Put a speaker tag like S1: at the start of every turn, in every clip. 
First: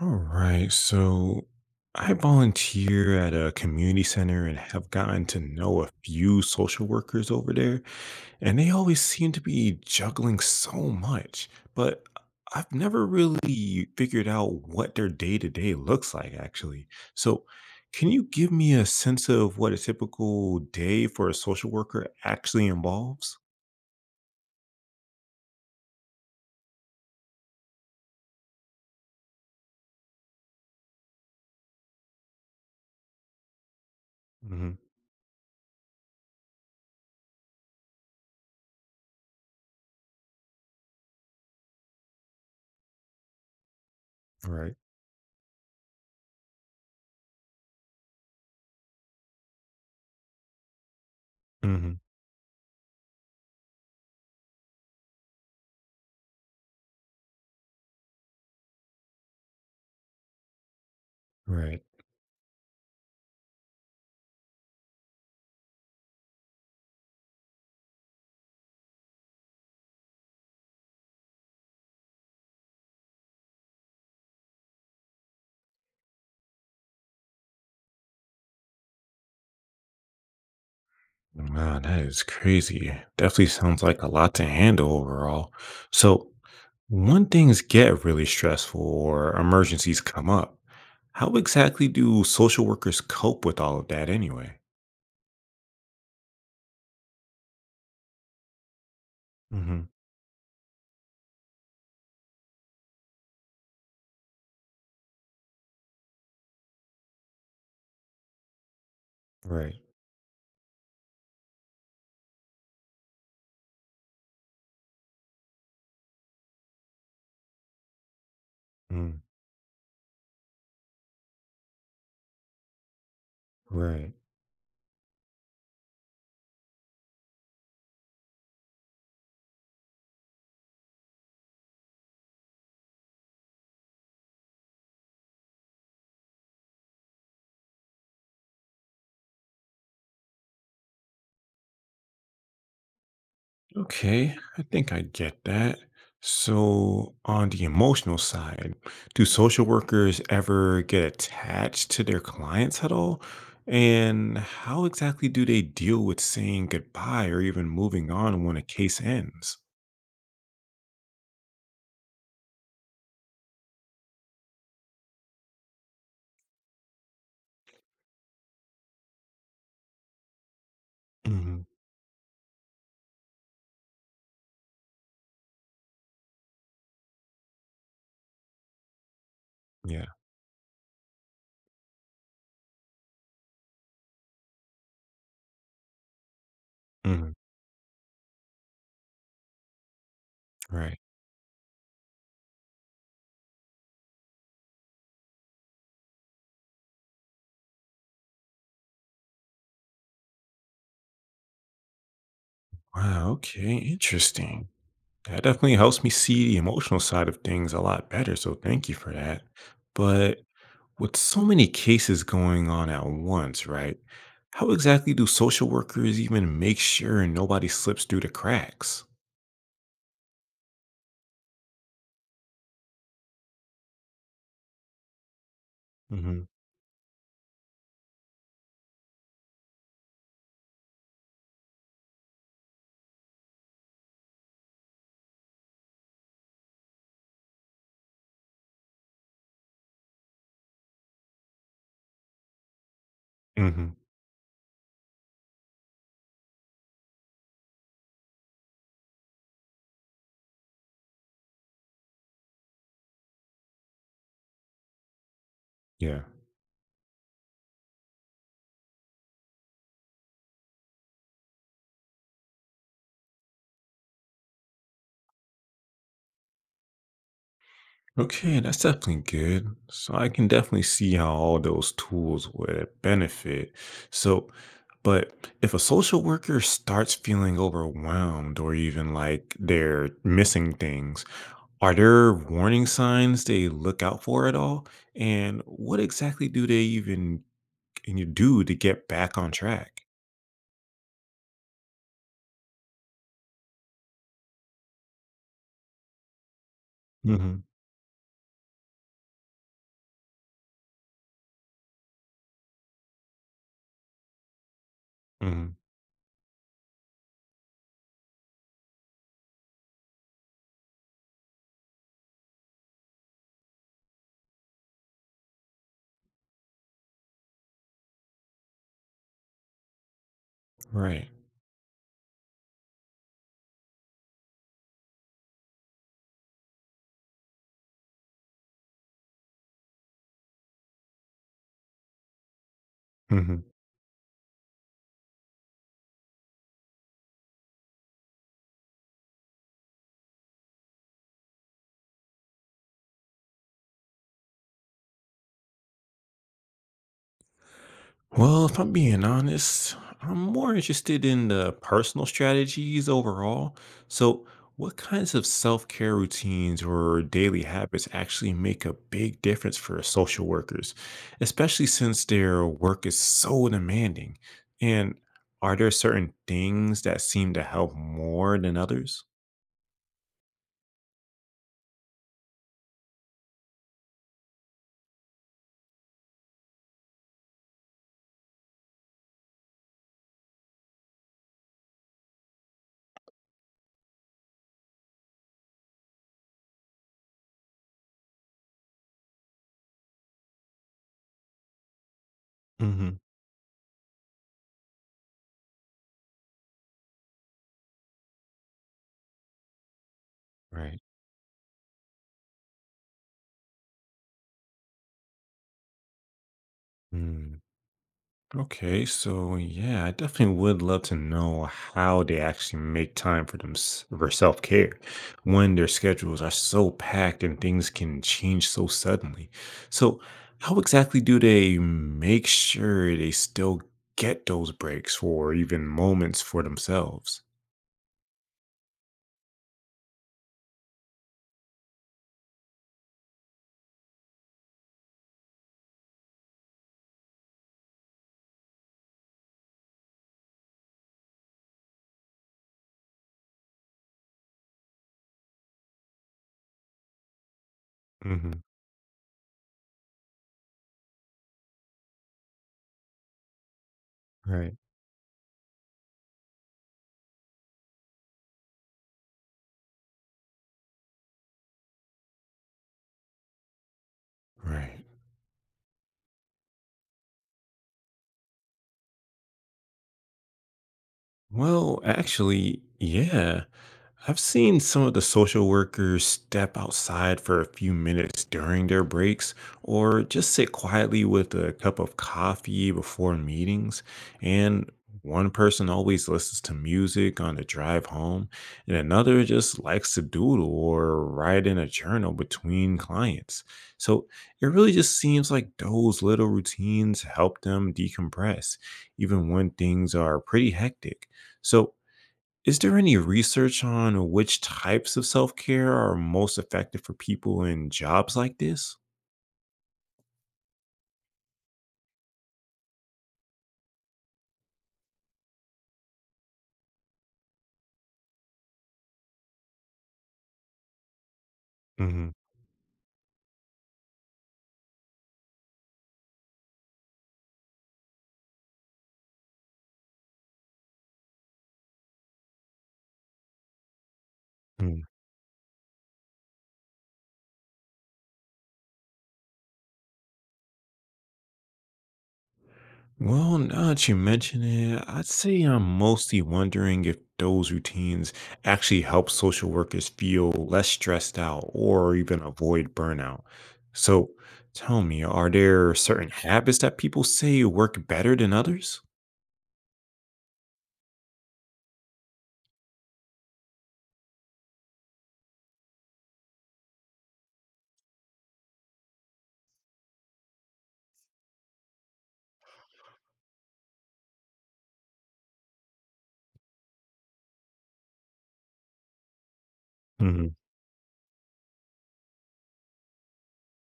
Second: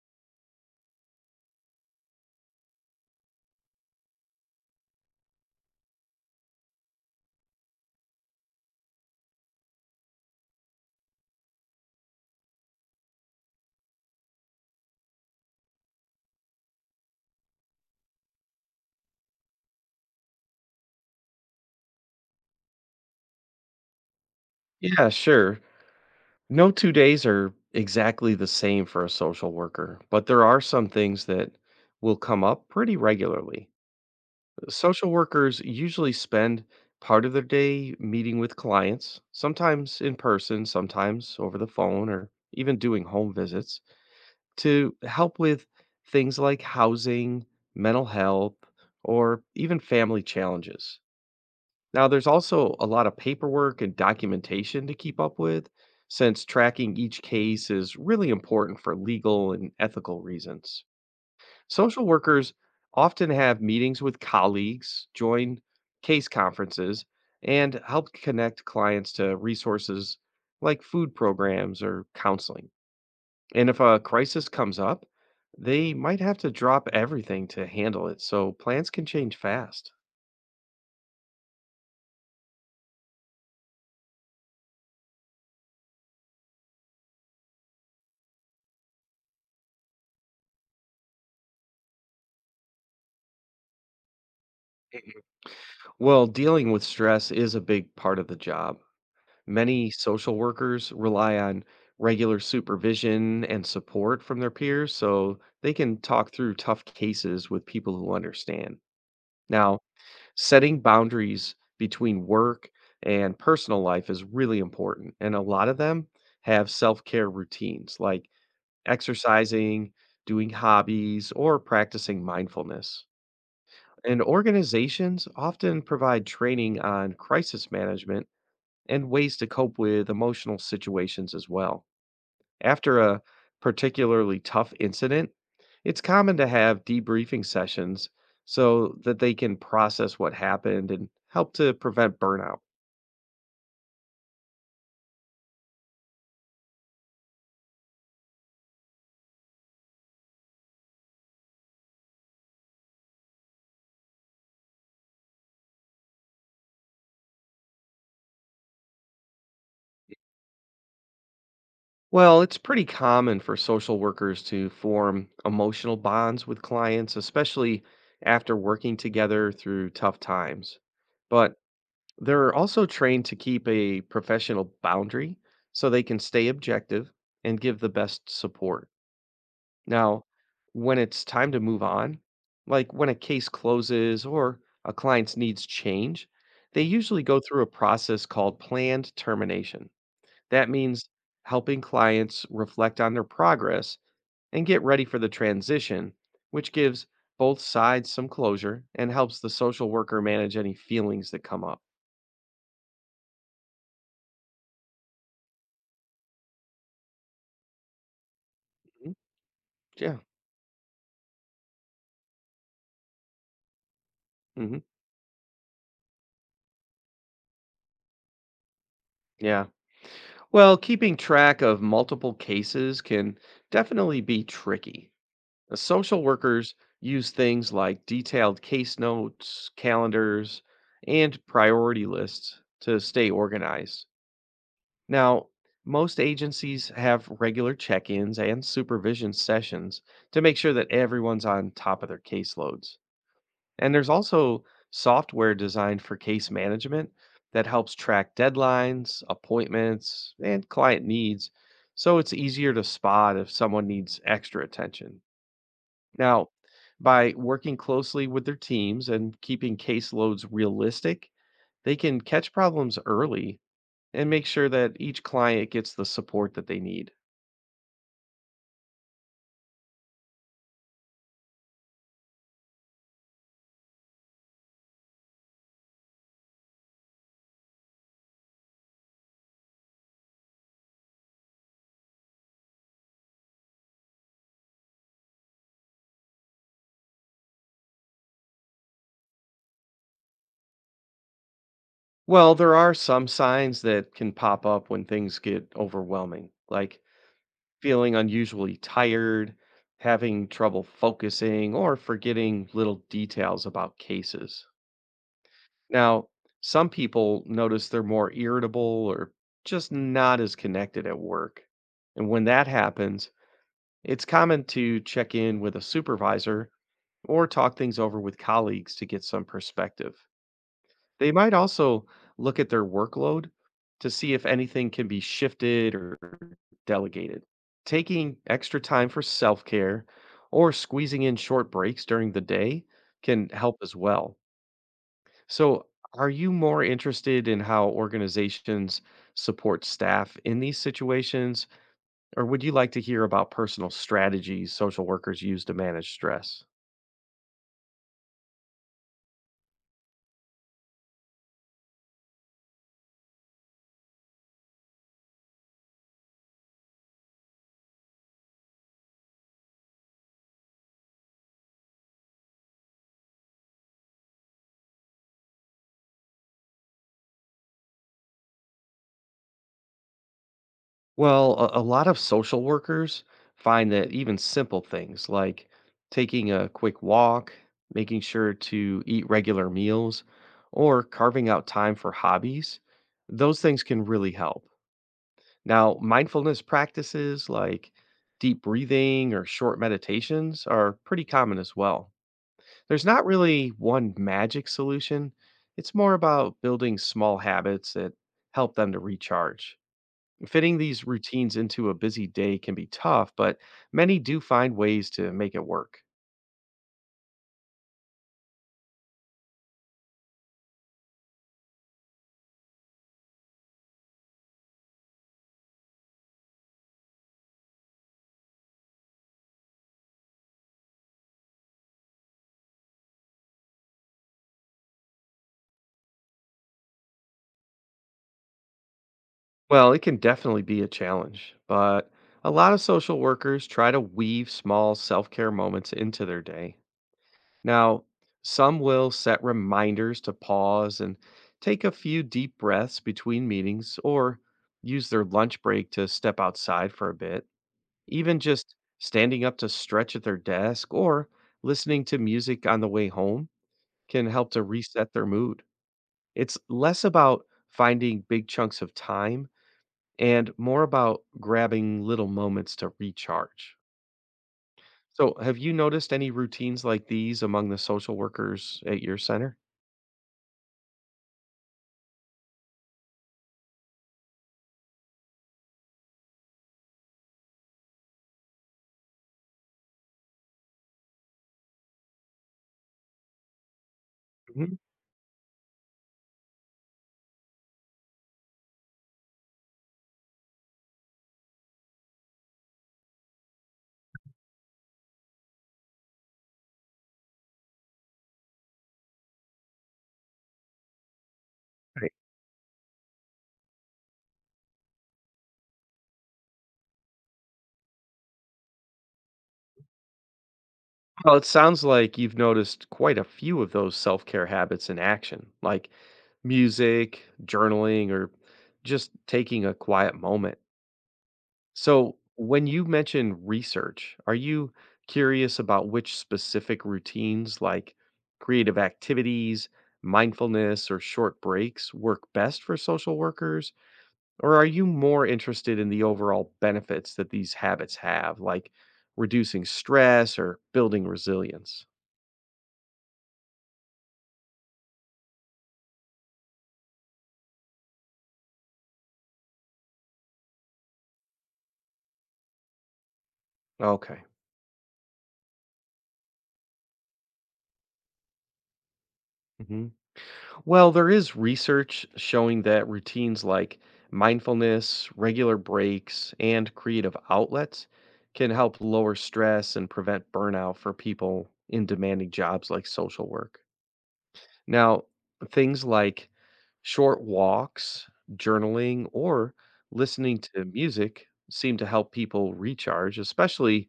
S1: All right. So I volunteer at a community center and have gotten to know a few social workers over there, and they always seem to be juggling so much. But I've never really figured out what their day to day looks like, actually. So, can you give me a sense of what a typical day for a social worker actually involves?
S2: Yeah, sure. No two days are exactly the same for a social worker, but there are some things that will come up pretty regularly.
S1: Mm-hmm.
S2: Social workers usually spend part of their day meeting with clients, sometimes in person, sometimes over the phone, or even doing home visits
S1: Right.
S2: to help with things like housing, mental health, or even family challenges.
S1: Mm-hmm.
S2: Now, there's also a lot of paperwork and documentation to keep up with, since tracking each case is really important for legal and ethical reasons.
S1: Right.
S2: Social workers often have meetings with colleagues, join case conferences, and help connect clients to resources like food programs or counseling. And if a crisis comes up, they might have to drop everything to handle it, so plans can change fast.
S1: Man, that is crazy. Definitely sounds like a lot to handle overall. So, when things get really stressful or emergencies come up, how exactly do social workers cope with all of that anyway?
S2: Well, dealing with stress is a big part of the job.
S1: Hmm.
S2: Many social workers rely on regular supervision and support from their peers so they can talk through tough cases with people who understand.
S1: Right.
S2: Now, setting boundaries between work and personal life is really important, and a lot of them have self care routines like
S1: Mm,
S2: exercising, doing hobbies, or practicing mindfulness.
S1: right.
S2: And organizations often provide training on crisis management and ways to cope with emotional situations as well. After a particularly tough incident, it's common to have debriefing sessions so that they can process what happened and help to prevent burnout.
S1: Okay, I think I get that. So, on the emotional side, do social workers ever get attached to their clients at all? And how exactly do they deal with saying goodbye or even moving on when a case ends?
S2: Well, it's pretty common for social workers to form emotional bonds with clients, especially after working together through tough times. But
S1: Hmm.
S2: they're also trained to keep a professional boundary so they can stay objective and give the best support.
S1: Yeah.
S2: Now, when it's time to move on, like when a case closes or a client's needs change, they usually
S1: Hmm.
S2: go through a process called planned termination. That
S1: Right.
S2: means helping clients reflect on their progress and get ready for the transition, which gives both sides some closure and helps the social worker manage any feelings that come up.
S1: Wow. Okay. Interesting. That definitely helps me see the emotional side of things a lot better. So, thank you for
S2: Mhm.
S1: that.
S2: Yeah.
S1: But with so many cases going on at once, right? How
S2: hmm
S1: exactly do social workers even make sure nobody slips through the cracks?
S2: Yeah. Well, keeping track of multiple cases can definitely be tricky. The social
S1: Hmm.
S2: workers use things like detailed case notes, calendars, and priority lists to stay organized. Now, most agencies have regular check ins and supervision sessions to make sure that everyone's on top of their caseloads. And
S1: Hmm.
S2: there's also software designed for case management that helps track deadlines, appointments, and client needs. So it's easier to spot if someone needs extra attention.
S1: Yeah.
S2: Now, by working closely with their teams and keeping caseloads realistic, they can catch problems early and make sure that each client gets the support that they need.
S1: Okay, that's definitely good. So I can definitely see how all those tools would benefit. So, but if a social worker starts feeling overwhelmed or even like they're missing things, are there warning signs they look out for at all? And what exactly do they even and you do to get back on track?
S2: Well, there are some signs that can pop up when things get overwhelming, like
S1: Mhm,
S2: feeling unusually tired, having trouble focusing, or forgetting little details about cases.
S1: mhm,
S2: Now, some people notice they're more irritable or just not as connected at work. And when that happens, it's common to check in with a supervisor or talk things over with colleagues to get some perspective.
S1: right,
S2: They might also look at their workload to see if anything can be shifted or delegated. Taking extra time for self care or squeezing in short breaks during the day can
S1: mhm.
S2: help as well. So, are you more interested in how organizations support staff in these situations, or would you like to hear about personal strategies social workers use to manage stress?
S1: Well, if I'm being honest, I'm more interested in the personal strategies overall. So, what kinds of self-care routines or daily habits actually make a big difference for social workers, especially since their work is so demanding? And are there certain things that seem to help more than others?
S2: Well, a lot of social workers find that even simple things like taking a quick walk, making sure to eat regular meals, or carving out time for hobbies, those things can really help. Now, mindfulness practices like deep breathing or short meditations are pretty common as well. There's
S1: Hmm.
S2: not really one magic solution, it's more about building small habits that help them to recharge. Fitting
S1: Right.
S2: these routines into a busy day can be tough, but many do find ways to make it work.
S1: Okay, so yeah, I definitely would love to know how they actually make time for them for self-care when their schedules are so packed and things can change so suddenly. So, how exactly do they make sure they still get those breaks or even moments for themselves?
S2: Well, it can definitely be a challenge, but a lot of social workers try to weave small self care moments into their day. Now, some will set reminders to pause and take a few deep breaths between meetings or use their lunch break to step outside for a bit. Even
S1: Hmm.
S2: just standing up to stretch at their desk or listening to music on the way home can help to
S1: Right.
S2: reset their mood. It's less about finding big chunks of time and more about grabbing little moments to recharge.
S1: Right.
S2: So, have you noticed any routines like these among the social workers at your center?
S1: Well, actually, yeah. I've seen some of the social workers step outside for a few minutes during their breaks or just sit quietly with a cup of coffee before meetings.
S2: Mhm.
S1: And one person always listens to music on the drive home, and another just likes to doodle or write in a journal between clients. So it really just seems like those little routines help them decompress, even when things are pretty hectic. So, is there any research on which types of self care are most effective for people in jobs like this?
S2: Well, it sounds like you've noticed quite a few of those self care habits in action, like music, journaling, or just taking a quiet moment. So,
S1: Hmm.
S2: when you mention research, are you curious about which specific routines like creative activities, mindfulness, or short breaks work best for social workers? Or are you more interested in the overall benefits that these habits have, like reducing stress or building resilience?
S1: Well, now that you mention it, I'd say I'm mostly wondering if those routines actually help social workers feel less stressed out or even avoid burnout.
S2: Okay.
S1: So tell me, are there certain habits that people say work better than others?
S2: Well, there is research showing that routines like mindfulness, regular breaks, and creative outlets can help lower stress and prevent burnout for people in demanding jobs like social work. Now, things like short walks, journaling, or listening
S1: Hmm.
S2: to music seem to help people recharge, especially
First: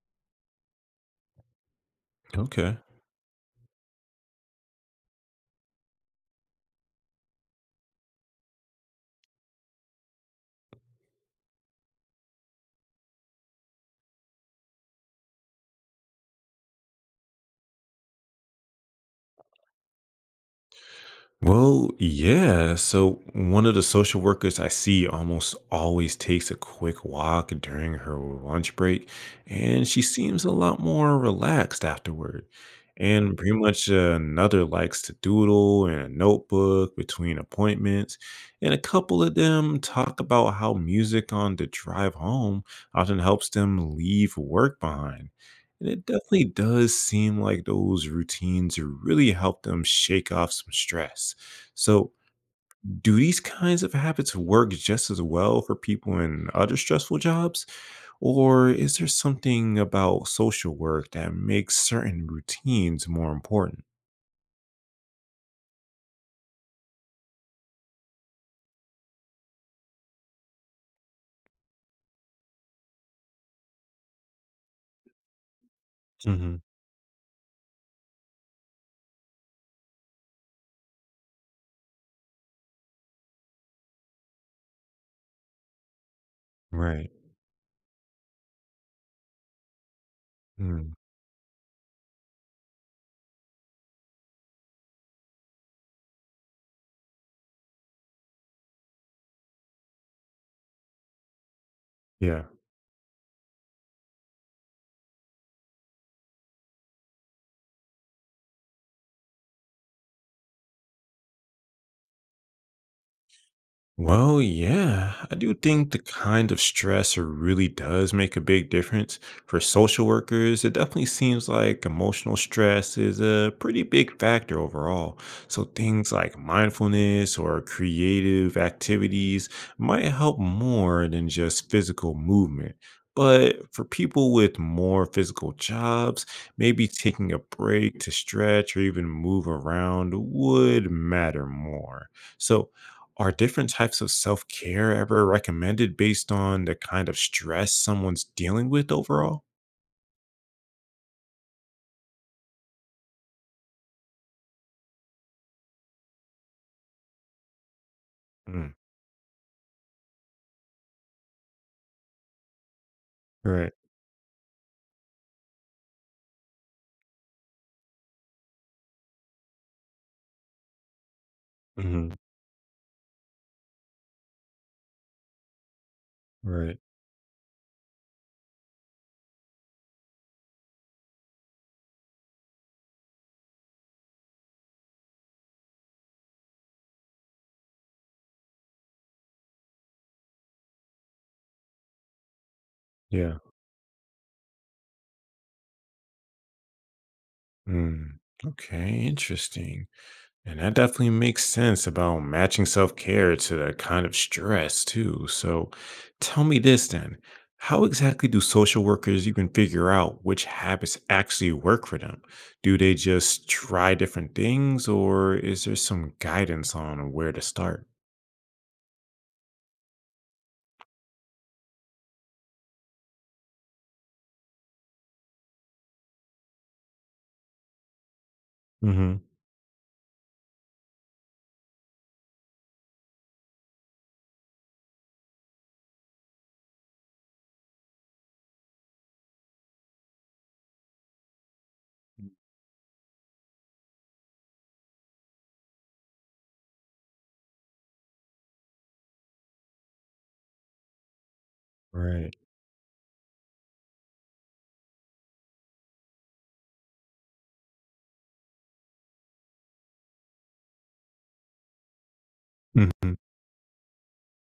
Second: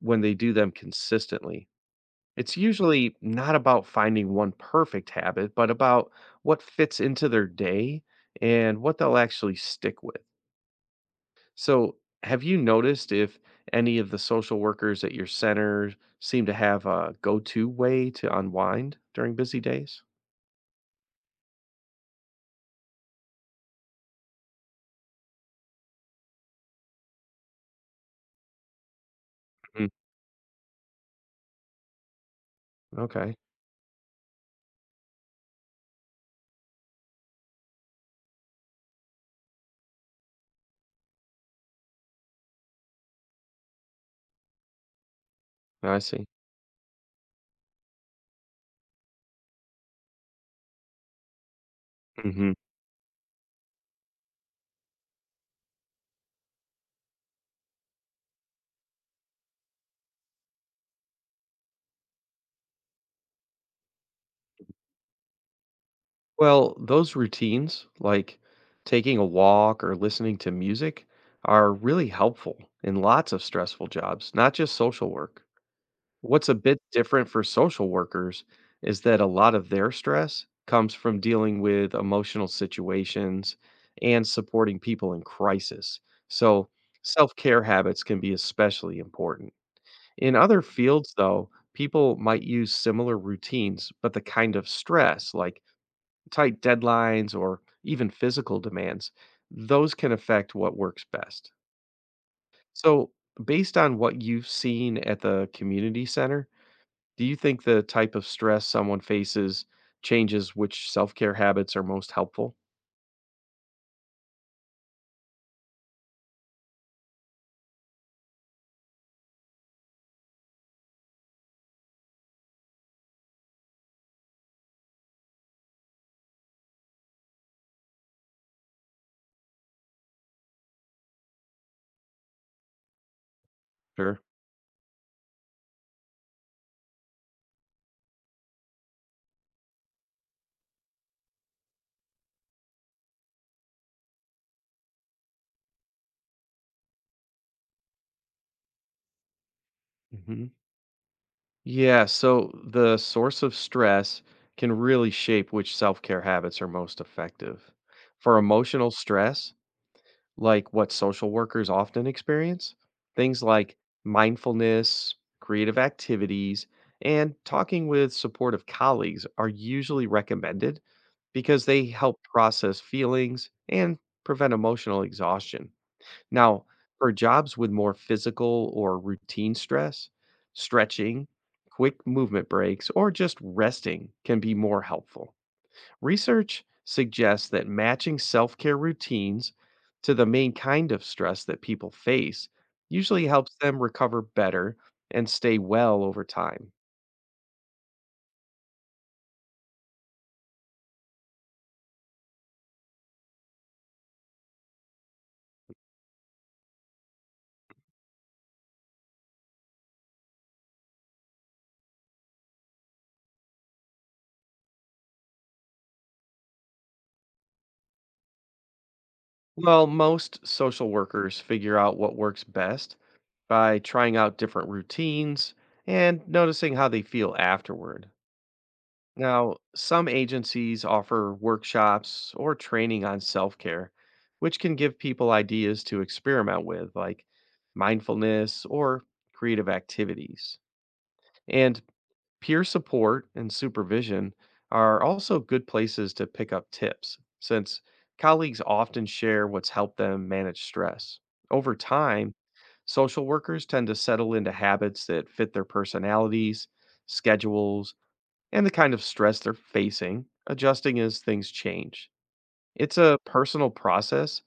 S2: when they do them consistently. It's
S1: Okay.
S2: usually not about finding one perfect habit, but about what fits into their day and what they'll actually stick with. So, have you noticed if any of the social workers at your center seem to have a go to way to unwind during busy days?
S1: Well, yeah. So one of the social workers I see almost always takes a quick walk during her lunch break, and
S2: Mhm.
S1: she seems a lot more relaxed afterward.
S2: Okay,
S1: And pretty much another likes to doodle in a notebook between appointments, and a couple of them talk about how music on the drive home often helps them leave work behind. And
S2: I
S1: it
S2: see.
S1: definitely does seem like those routines really help them shake off some stress. So,
S2: hmm
S1: do these kinds of habits work just as well for people in other stressful jobs? Or is there something about social work that makes certain routines more important?
S2: Well, those routines, like taking a walk or listening to music, are really helpful in lots of stressful jobs, not just social work. What's a
S1: Hmm.
S2: bit different for social workers is that a lot of their stress comes from dealing with emotional situations and supporting people in crisis. So,
S1: Right.
S2: self care habits can be especially important. In other
S1: Mm.
S2: fields, though, people might use similar routines, but the kind of stress, like tight deadlines or even physical demands, those can affect what works best.
S1: Yeah.
S2: So, based on what you've seen at the community center, do you think the type of stress someone faces changes which self-care habits are most helpful?
S1: Well, yeah, I do think the kind of stressor really does make a big difference. For social workers, it definitely seems like emotional stress is a pretty big factor overall. So things like mindfulness or creative activities might help more than just physical movement. But for
S2: Sure.
S1: people with more physical jobs, maybe taking a break to stretch or even move around would matter more. So, are different types of self care ever recommended based on the kind of stress someone's dealing with overall?
S2: hmm Yeah, so the source of stress can really shape which self care habits are most effective. For
S1: Mm,
S2: emotional stress, like what social workers often experience things
S1: right.
S2: like mindfulness, creative activities, and talking with supportive colleagues are usually recommended because they
S1: Hmm.
S2: help process feelings and prevent emotional exhaustion. Now,
S1: Right.
S2: for jobs with more physical or routine stress, stretching, quick movement breaks, or just resting can be more helpful. Research suggests that matching self care routines to the main kind of stress that people face usually
S1: Yeah.
S2: helps them recover better and stay well over time.
S1: Mm. Okay. Interesting. And that definitely makes sense about matching self care to the kind of stress, too. So tell me this then, how exactly do social workers even figure out which habits actually work for them? Do they just try different things, or is there some guidance on where to start?
S2: Well, most social workers figure out what works best by trying out different routines and noticing how they feel afterward. Now, some agencies offer workshops or training on self care, which can give people ideas to experiment with, like mindfulness or creative activities. And peer support and supervision are also good places to pick up tips, since colleagues often share what's helped them manage stress. Over time,
S1: Right.
S2: social workers tend to settle into habits that fit their personalities, schedules, and the kind of stress they're facing, adjusting as things change. It's
S1: Mhm.
S2: a personal process,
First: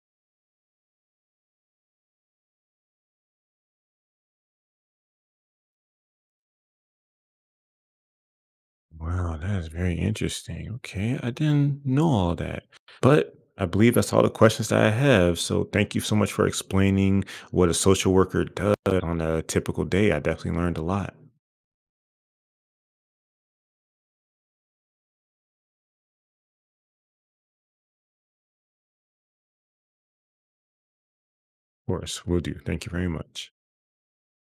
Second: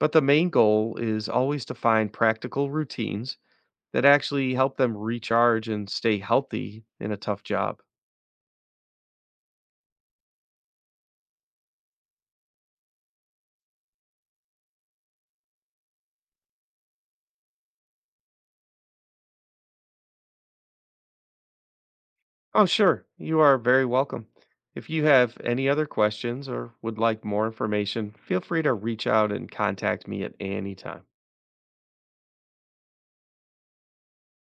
S2: but the main goal is always to find practical routines that actually help them recharge and stay healthy in a tough job.
S1: Wow, that is very interesting. Okay, I didn't know all that. But I believe that's all the questions that I have. So thank you so much for explaining what a social worker does on a typical day. I definitely learned a lot. Of
S2: Oh, sure. You are very welcome. If you have any other questions or would like more information, feel free to reach out and contact me at any time.
S1: course, will do. Thank you very much.